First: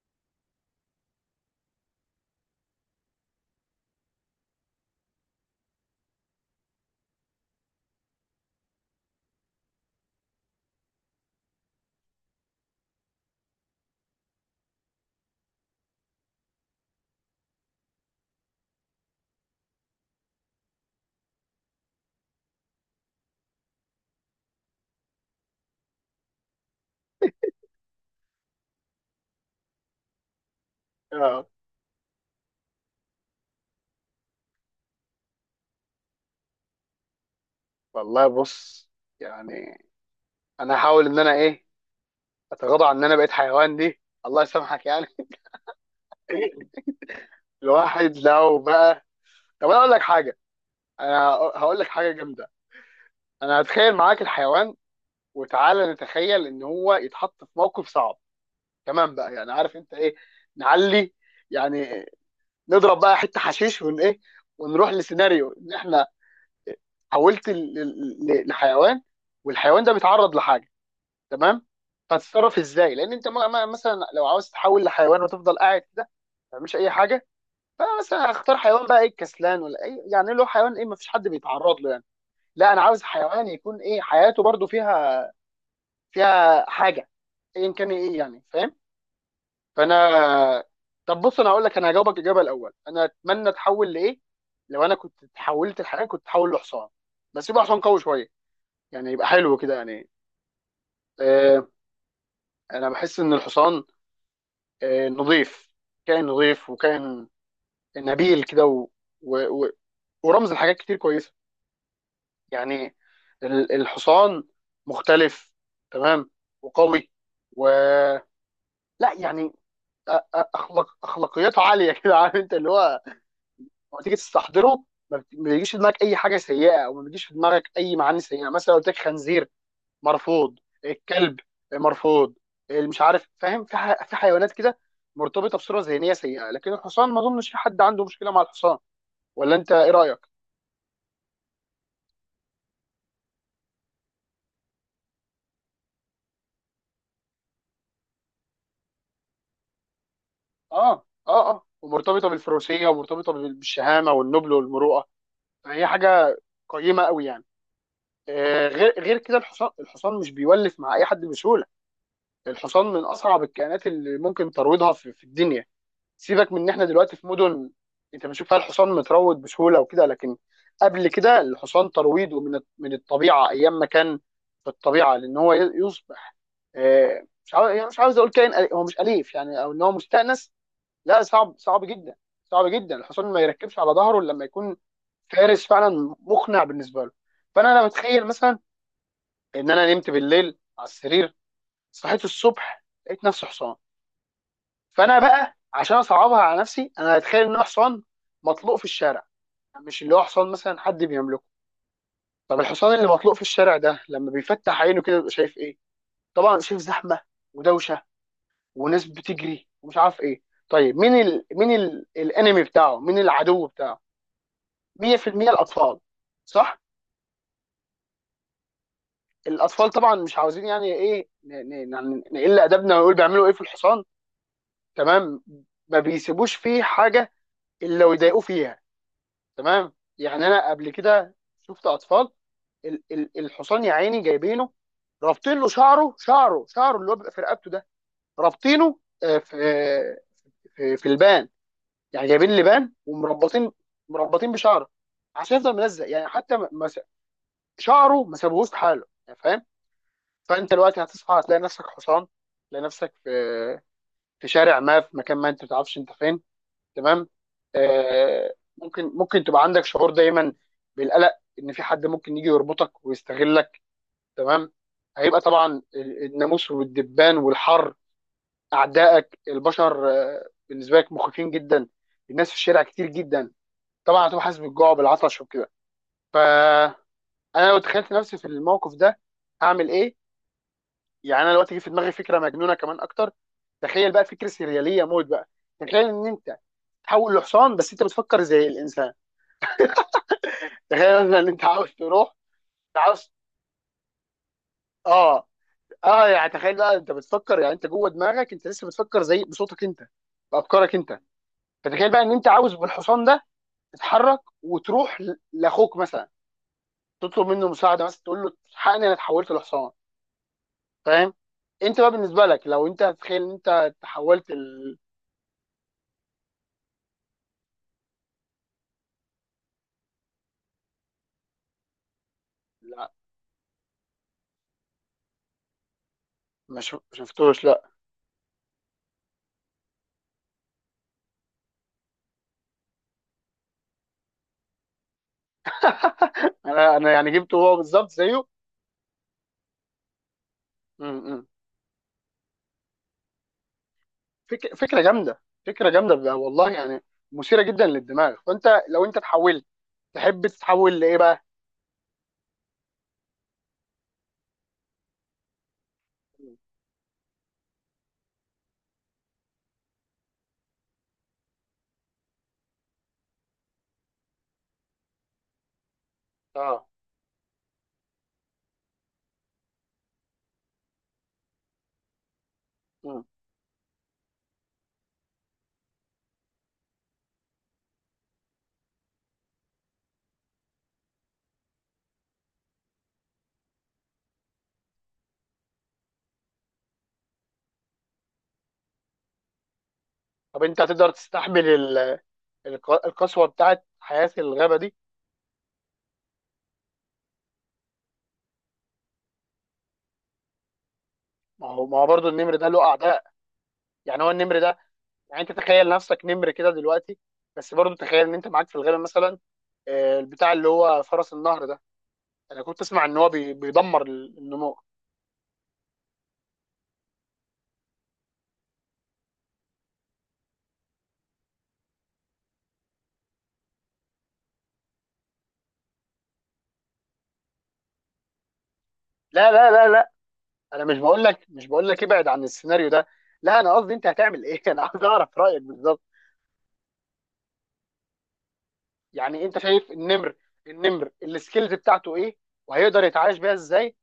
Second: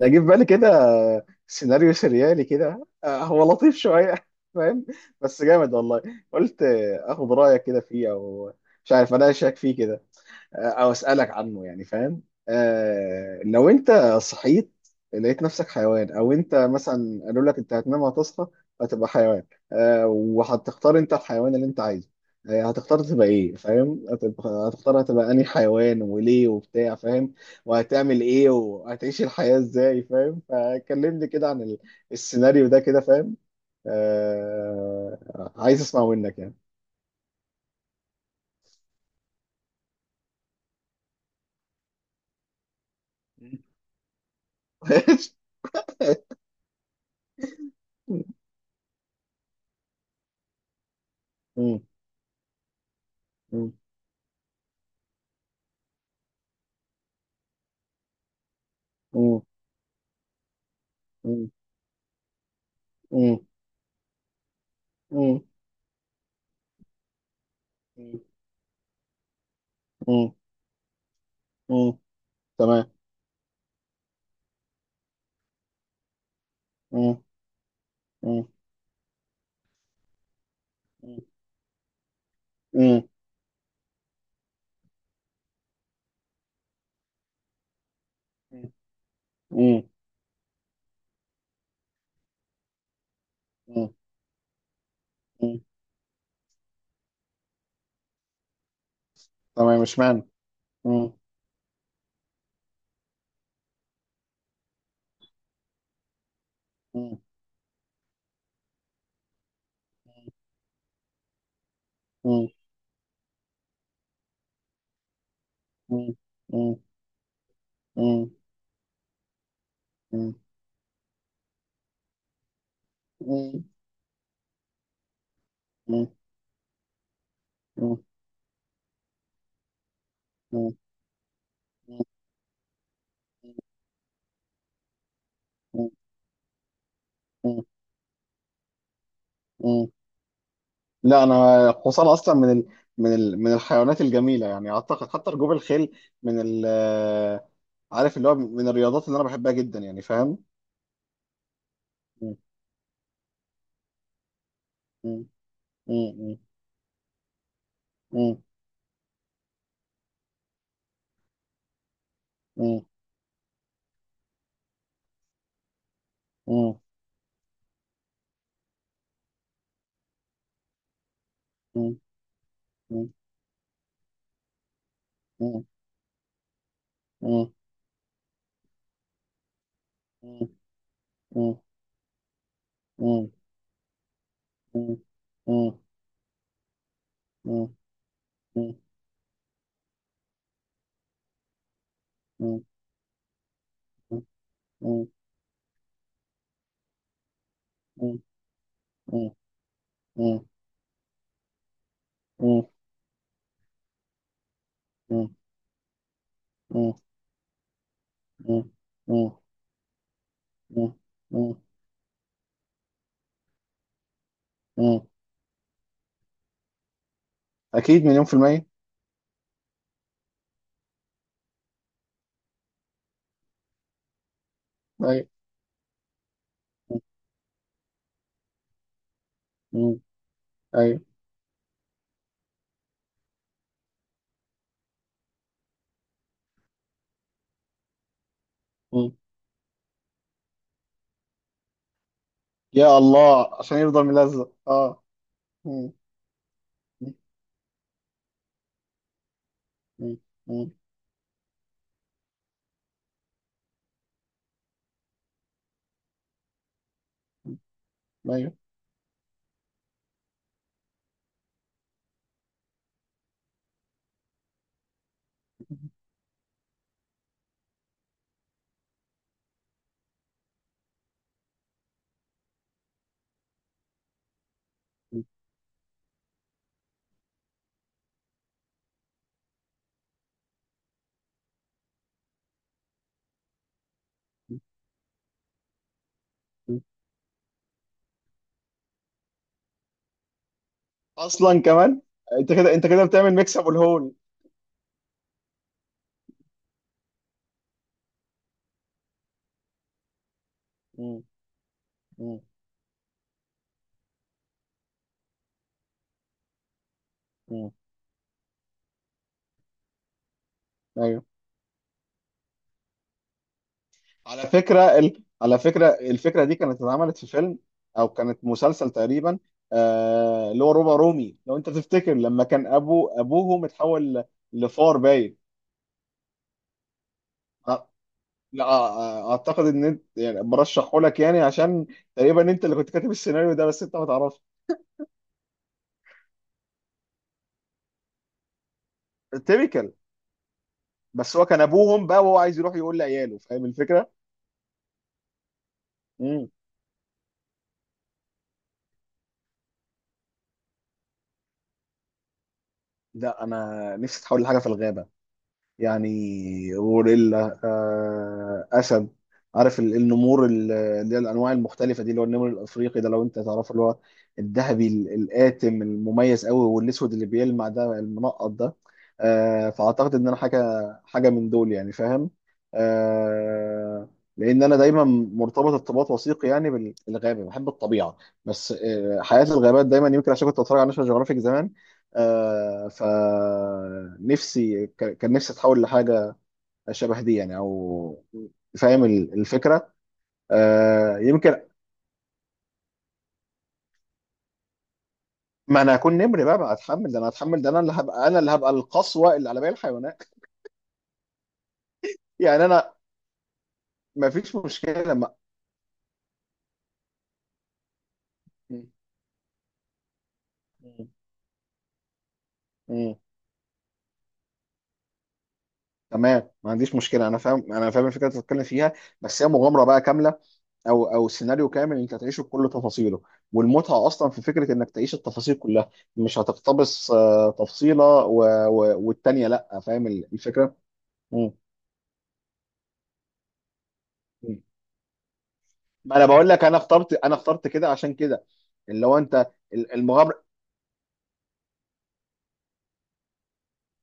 ده جه في بالي كده، سيناريو سريالي كده، هو لطيف شوية. فاهم. بس جامد والله. قلت اخد رأيك كده فيه، او مش عارف اناقشك فيه كده، او اسالك عنه، يعني فاهم. لو انت صحيت لقيت نفسك حيوان، او انت مثلا قالوا لك انت هتنام وهتصحى هتبقى حيوان. وهتختار انت الحيوان اللي انت عايزه. هتختار تبقى ايه، فاهم، هتبقى هتبقى انهي حيوان وليه وبتاع فاهم، وهتعمل ايه وهتعيش الحياة ازاي، فاهم. فكلمني اه، كده عن السيناريو ده كده، فاهم. عايز اسمع منك يعني. والله بص، يعني انا هحاول ان انا ايه، اتغاضى عن ان انا بقيت حيوان دي، الله يسامحك يعني. الواحد لو بقى، طب انا اقول لك حاجه، انا هقول مم. لك حاجه جامده. انا مم. هتخيل معاك الحيوان، وتعالى نتخيل ان هو يتحط في موقف صعب، تمام بقى، مم. يعني عارف انت ايه، نعلي يعني، نضرب بقى مم. حته حشيش ون ايه، ونروح مم. لسيناريو ان احنا حولت مم. لحيوان والحيوان ده مم. بيتعرض لحاجه، تمام. مم. هتتصرف تمام. ازاي؟ لان انت مثلا لو عاوز تحول لحيوان وتفضل قاعد كده ما تعملش اي مم. حاجه. فمثلا مم. هختار حيوان بقى ايه، الكسلان؟ ولا اي يعني له حيوان ايه، ما فيش مم. حد بيتعرض له يعني. لا انا عاوز مم. حيوان يكون ايه، حياته برضو فيها حاجه ايا كان ايه يعني، فاهم؟ مم. فانا، طب بص، انا هقول لك، انا هجاوبك الاجابه الاول، انا اتمنى مم. اتحول لايه. لو انا كنت مم. اتحولت لحيوان كنت اتحول لحصان، بس يبقى حصان قوي شويه، يعني يبقى حلو كده تمام مش يعني. معنى. مم. آه، انا بحس ان الحصان نظيف، كائن نظيف، مم. وكائن نبيل كده و... و... ورمز لحاجات كتير كويسه. مم. يعني الحصان مختلف، مم. تمام، مم. وقوي، و، مم. لا يعني، مم. اخلاق اخلاقياته عاليه كده. عارف انت اللي هو مم. لما تيجي تستحضره ما بيجيش في دماغك مم. اي حاجه سيئه، او ما بيجيش في دماغك اي معاني سيئه. مثلا لو قلت لك خنزير، مرفوض. مم. الكلب، مرفوض. مش عارف، فاهم، في في حيوانات كده مرتبطه بصوره مم. ذهنيه سيئه، لكن الحصان ما اظنش في حد عنده مشكله مع الحصان. ولا انت مم. ايه رايك؟ لا، انا قوصان اصلا من الحيوانات الجميله، يعني اعتقد حتى ركوب الخيل من ال... عارف اللي هو من الرياضات اللي انا بحبها جدا، يعني فاهم. اه، اه، اه، ومرتبطه مم. بالفروسيه، ومرتبطه بالشهامه والنبل والمروءه. مم. فهي حاجه مم. قيمه قوي يعني. مم. آه، غير كده، الحصان، الحصان مش بيولف مع اي حد بسهوله. مم. الحصان من اصعب الكائنات اللي ممكن ترويضها في الدنيا. سيبك من ان مم. احنا دلوقتي في مدن انت بتشوف فيها الحصان متروض بسهوله وكده، لكن قبل كده الحصان مم. ترويضه من مم. الطبيعه، ايام ما كان في الطبيعه، لان هو مم. يصبح، مم. مش عاوز يعني، مش عاوز اقول كائن هو مش اليف يعني، او ان هو مم. مستانس. لا، صعب، مم. صعب جدا، صعب جدا. الحصان مم. ما يركبش على ظهره إلا لما يكون فارس مم. فعلا مقنع بالنسبه له. فانا مم. بتخيل مثلا ان انا نمت بالليل على السرير، صحيت مم. مم. الصبح لقيت نفسي حصان. فانا بقى عشان اصعبها على نفسي انا هتخيل ان هو حصان مم. مطلوق في الشارع، مش اللي هو حصان مثلا حد بيملكه. طب الحصان اللي مطلوق في الشارع ده لما بيفتح عينه كده بيبقى شايف ايه؟ طبعا شايف مم. زحمه ودوشه، وناس بتجري، ومش عارف ايه. مم. طيب مين الانمي بتاعه، مين العدو بتاعه؟ مم. 100% الاطفال، صح. أكيد مليون في المية. الاطفال طبعا مش عاوزين يعني ايه نقل ادبنا ونقول بيعملوا ايه في الحصان، أيوة. تمام؟ ما بيسيبوش فيه حاجه الا ويضايقوه فيها. تمام، مم. يعني انا قبل أيوة. كده شفت اطفال الحصان يا عيني جايبينه، رابطين له شعره، اللي هو بيبقى في رقبته ده، رابطينه مم. آه، في البان يعني جايبين لبان يا الله، ومربطين، عشان يفضل ملزق بشعره أه. عشان يفضل مم. ملزق، يعني حتى ما ما س- مم. شعره ما سابوهوش في حاله يعني، فاهم؟ مم. فانت دلوقتي هتصحى، هتلاقي نفسك حصان، تلاقي نفسك في شارع ما، في مكان ما انت ما تعرفش انت فين. تمام، مم. آه، أيوة. ممكن، تبقى عندك شعور دايما بالقلق، ان في حد ممكن يجي يربطك ويستغلك. تمام. هيبقى طبعا الناموس والدبان والحر، اعدائك البشر، آه، بالنسبه لك مخيفين جدا. الناس في الشارع كتير جدا. طبعا هتبقى حاسس بالجوع مم. وبالعطش وكده. فانا لو تخيلت نفسي في الموقف ده هعمل ايه؟ يعني انا دلوقتي جه في دماغي فكره مجنونه كمان اكتر. تخيل بقى فكره سرياليه موت بقى، تخيل ان انت مم. تحول لحصان بس انت بتفكر زي الانسان. تخيل مثلا ان أصلا انت عاوز كمان، تروح، أنت كده أنت انت كده عاوز، بتعمل ميكس أبو الهول. اه، اه، يعني تخيل بقى انت بتفكر، يعني انت جوه دماغك انت لسه بتفكر زي بصوتك انت، بافكارك انت. مم. فتخيل بقى ان مم. انت عاوز بالحصان ده تتحرك وتروح لاخوك مثلا، تطلب منه مم. مساعده، مثلا تقول له الحقني انا اتحولت لحصان، أيوة. فاهم؟ انت بقى بالنسبه لك، لو انت تخيل ان انت تحولت ال... على فكرة الفكرة دي كانت اتعملت في فيلم، أو كانت مسلسل تقريبا. اللي هو روبا رومي، لو أنت تفتكر لما كان أبو لا، أبوه متحول لفار باين. ما شفتوش لا. أ- لا، أعتقد إن أنت يعني برشحه لك، يعني عشان تقريبا أنت اللي كنت كاتب السيناريو ده بس أنت ما تعرفش. انا يعني جبته هو بالظبط زيه. تيبيكال. م-. بس م. هو كان أبوهم بقى، وهو عايز يروح يقول لعياله، فاهم الفكرة؟ فكره جامده، فكره جامده بقى، امم والله يعني مثيره جدا للدماغ. فانت لو انت اتحولت تحب تتحول لايه بقى؟ لا، أنا نفسي أتحول لحاجة في الغابة، يعني مم. غوريلا، اسد. عارف النمور، اللي هي الانواع المختلفه دي، اللي هو النمر الافريقي ده لو انت تعرفه، اللي هو الذهبي القاتم المميز قوي، اه. والاسود اللي بيلمع ده، المنقط ده. فاعتقد ان انا حاجه من دول يعني فاهم. مم. آه، لان انا دايما مرتبط ارتباط وثيق يعني بالغابه، بحب الطبيعه، بس حياه الغابات دايما، يمكن عشان كنت بتفرج على ناشونال جيوغرافيك زمان. فنفسي كان نفسي اتحول لحاجه شبه دي يعني، او فاهم الفكره، طب انت هتقدر يمكن. تستحمل القسوه بتاعت حياه الغابه دي؟ ما انا هكون نمر بقى، ما هتحمل ده، انا هتحمل ده، انا اللي هبقى، انا اللي هبقى القسوه اللي على باقي الحيوانات، ما هو برضه النمر يعني ده له انا اعداء، يعني ما هو فيش النمر ده، مشكله ما... يعني انت تخيل نفسك نمر كده دلوقتي، بس برضه تخيل ان انت معاك في م- الغابه مثلا آه، البتاع اللي هو م- فرس النهر ده، انا كنت اسمع م- ان هو بيدمر النمور تمام، ما عنديش مشكله، انا فاهم، انا فاهم الفكره اللي بتتكلم فيها، بس هي مغامره بقى كامله، او او سيناريو كامل انت هتعيشه بكل تفاصيله، والمتعه اصلا في فكره انك تعيش التفاصيل كلها، مش هتقتبس تفصيله والتانيه، لا، لا، لا، لا، فاهم لا، الفكره؟ انا مش بقول لك، مم. ابعد عن السيناريو ده. لا انا قصدي انت هتعمل مم. ايه؟ انا عايز اعرف رايك بالظبط. ما انا بقول لك، انا اخترت، كده عشان كده، اللي هو يعني انت انت شايف النمر، المغامره. النمر السكيلز بتاعته ايه، وهيقدر يتعايش بيها ازاي،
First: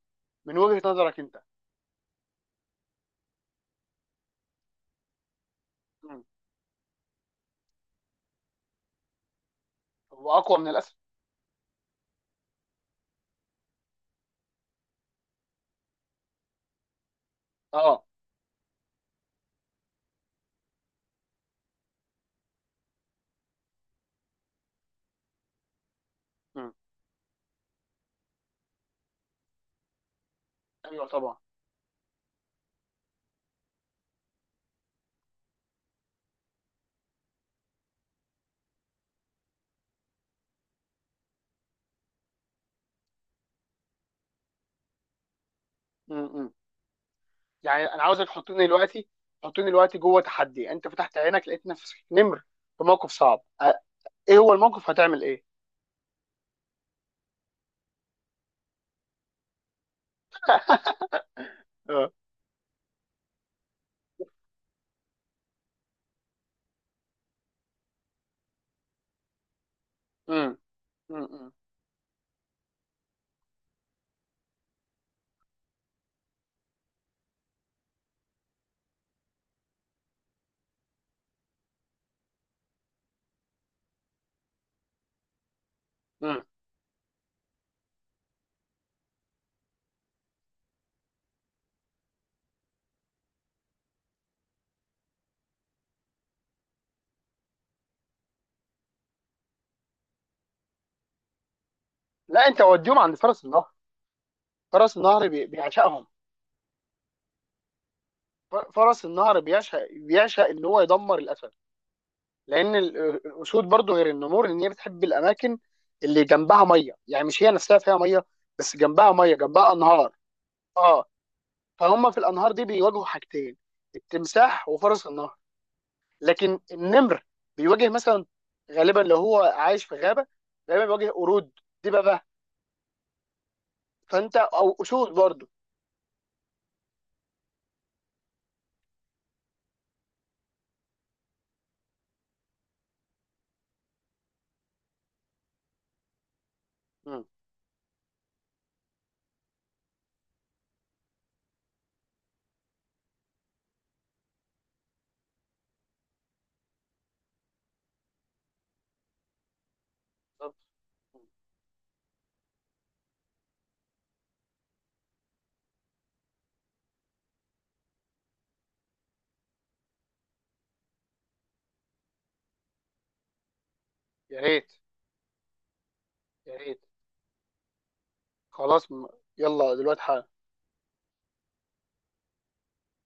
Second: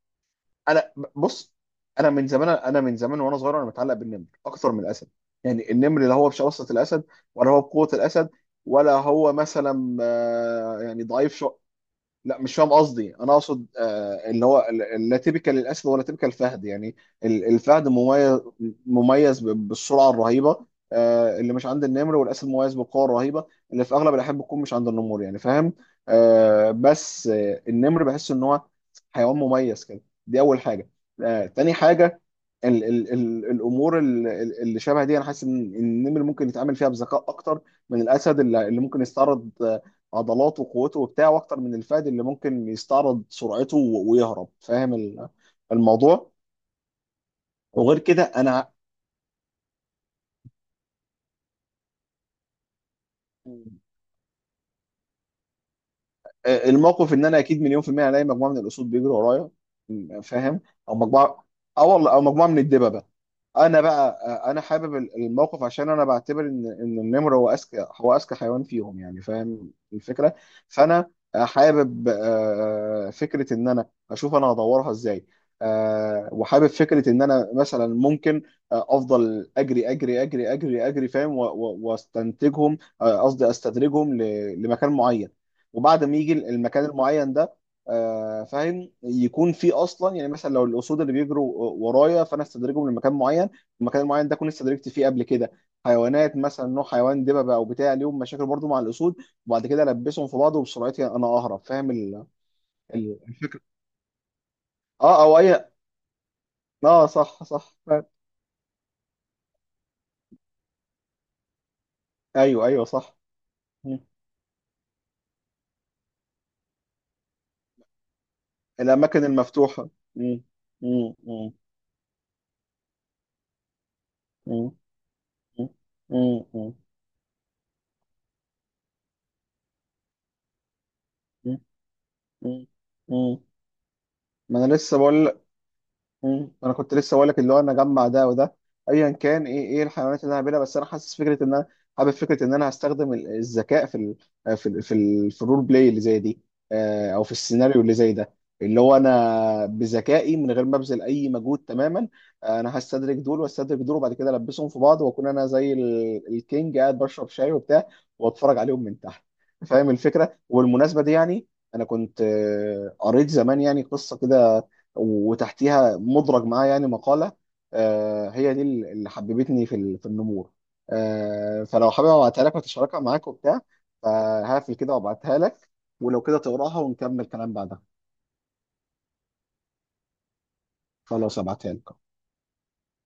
من وجهة انا نظرك انت؟ بص، انا من زمان، انا من زمان وانا صغير، انا متعلق بالنمر اكثر من الاسد، يعني النمر لا مم. هو بشراسه الاسد، ولا هو بقوه الاسد، ولا هو مثلا هو اقوى من الاسد. يعني ضعيف شو. لا، مش فاهم قصدي، انا اقصد اللي هو لا تيبيكال الاسد ولا تيبيكال الفهد يعني. الفهد اه. مميز، مميز بالسرعه الرهيبه، اللي مش عند النمر، والاسد مميز بالقوه الرهيبه اللي في اغلب الاحيان بتكون مش عند النمور، يعني فاهم. مم. بس النمر بحس ان هو حيوان مميز كده، دي اول حاجه. ايوه طبعا. تاني حاجه، ال ال ال الامور اللي شبه دي، انا حاسس ان إن النمر ممكن يتعامل فيها بذكاء اكتر من الاسد، اللي ممكن يستعرض عضلاته وقوته وبتاع، واكتر من الفهد اللي ممكن يستعرض سرعته ويهرب، فاهم مم. الموضوع. مم. يعني وغير انا كده عاوزك تحطني انا دلوقتي، جوه تحدي، انت فتحت عينك لقيت نفسك نمر في موقف صعب، آه. ايه هو الموقف، هتعمل ايه؟ الموقف ان انا اكيد مليون في المية الاقي مجموعة من الاسود بيجروا ورايا، فاهم، او مجموعة، اه اه. والله، او مجموعة من الدببة. انا بقى انا حابب الموقف، عشان انا بعتبر ان النمر هو اذكى، هو اذكى حيوان فيهم، يعني فاهم الفكره. مم. فانا مم. مم. حابب فكره ان انا اشوف انا هدورها ازاي. وحابب فكره ان انا مثلا ممكن افضل اجري اجري اجري اجري اجري، فاهم، واستنتجهم، قصدي استدرجهم لمكان معين. وبعد ما يجي مم. المكان المعين ده، فاهم، يكون في اصلا يعني مثلا لو الاسود اللي بيجروا ورايا، فانا استدرجهم لمكان معين. المكان المعين ده كنت استدركت فيه قبل كده حيوانات، مثلا نوع حيوان دببه او بتاع، ليهم مشاكل برضو مع الاسود، وبعد كده البسهم في بعض وبسرعتي انا اهرب، فاهم لا، انت وديهم عند ال... فرس النهر، فرس اه، النهر او اي، بيعشقهم اه صح صح فاهم. فرس النهر بيعشق، ان هو يدمر الاسد، ايوه لان ايوه صح. الاسود برضو، مم. غير النمور، ان هي بتحب الاماكن اللي جنبها ميه، يعني مش هي نفسها فيها ميه، بس جنبها الاماكن ميه، جنبها المفتوحه. انهار. مم. اه، مم. مم. فهم في الانهار دي بيواجهوا حاجتين، التمساح مم. وفرس النهر. مم. لكن مم. النمر بيواجه مثلا، غالبا لو هو عايش في غابه، غالبا بيواجه قرود، مم. دببه، مم. مم. فانت، ما انا او لسه اسود بقول. برضو. مم. انا كنت لسه بقول لك اللي هو انا اجمع ده وده، ايا كان ايه ايه الحيوانات اللي انا هعملها، بس انا حاسس فكره ان انا حابب فكره ان انا هستخدم الذكاء في ال في ال في, ال في الرول بلاي اللي زي دي، مم. او في السيناريو اللي زي ده، اللي هو انا بذكائي من غير ما ابذل اي مجهود تماما. انا هستدرك دول واستدرك دول، وبعد كده البسهم في بعض، واكون انا زي الكينج قاعد بشرب شاي وبتاع، واتفرج عليهم من تحت، فاهم الفكره. بالظبط. وبالمناسبه دي يعني انا كنت قريت زمان يعني قصه كده، وتحتيها مدرج معاه يعني مقالة، هي دي اللي حببتني في في النمور. فلو حابب ابعتها لك وتشاركها معاك وبتاع، يا ريت، فهقفل كده وابعتها لك، ولو كده يا تقراها ريت. ونكمل كلام بعدها. خلاص، م-، يلا دلوقتي. خلاص ابعتها لك.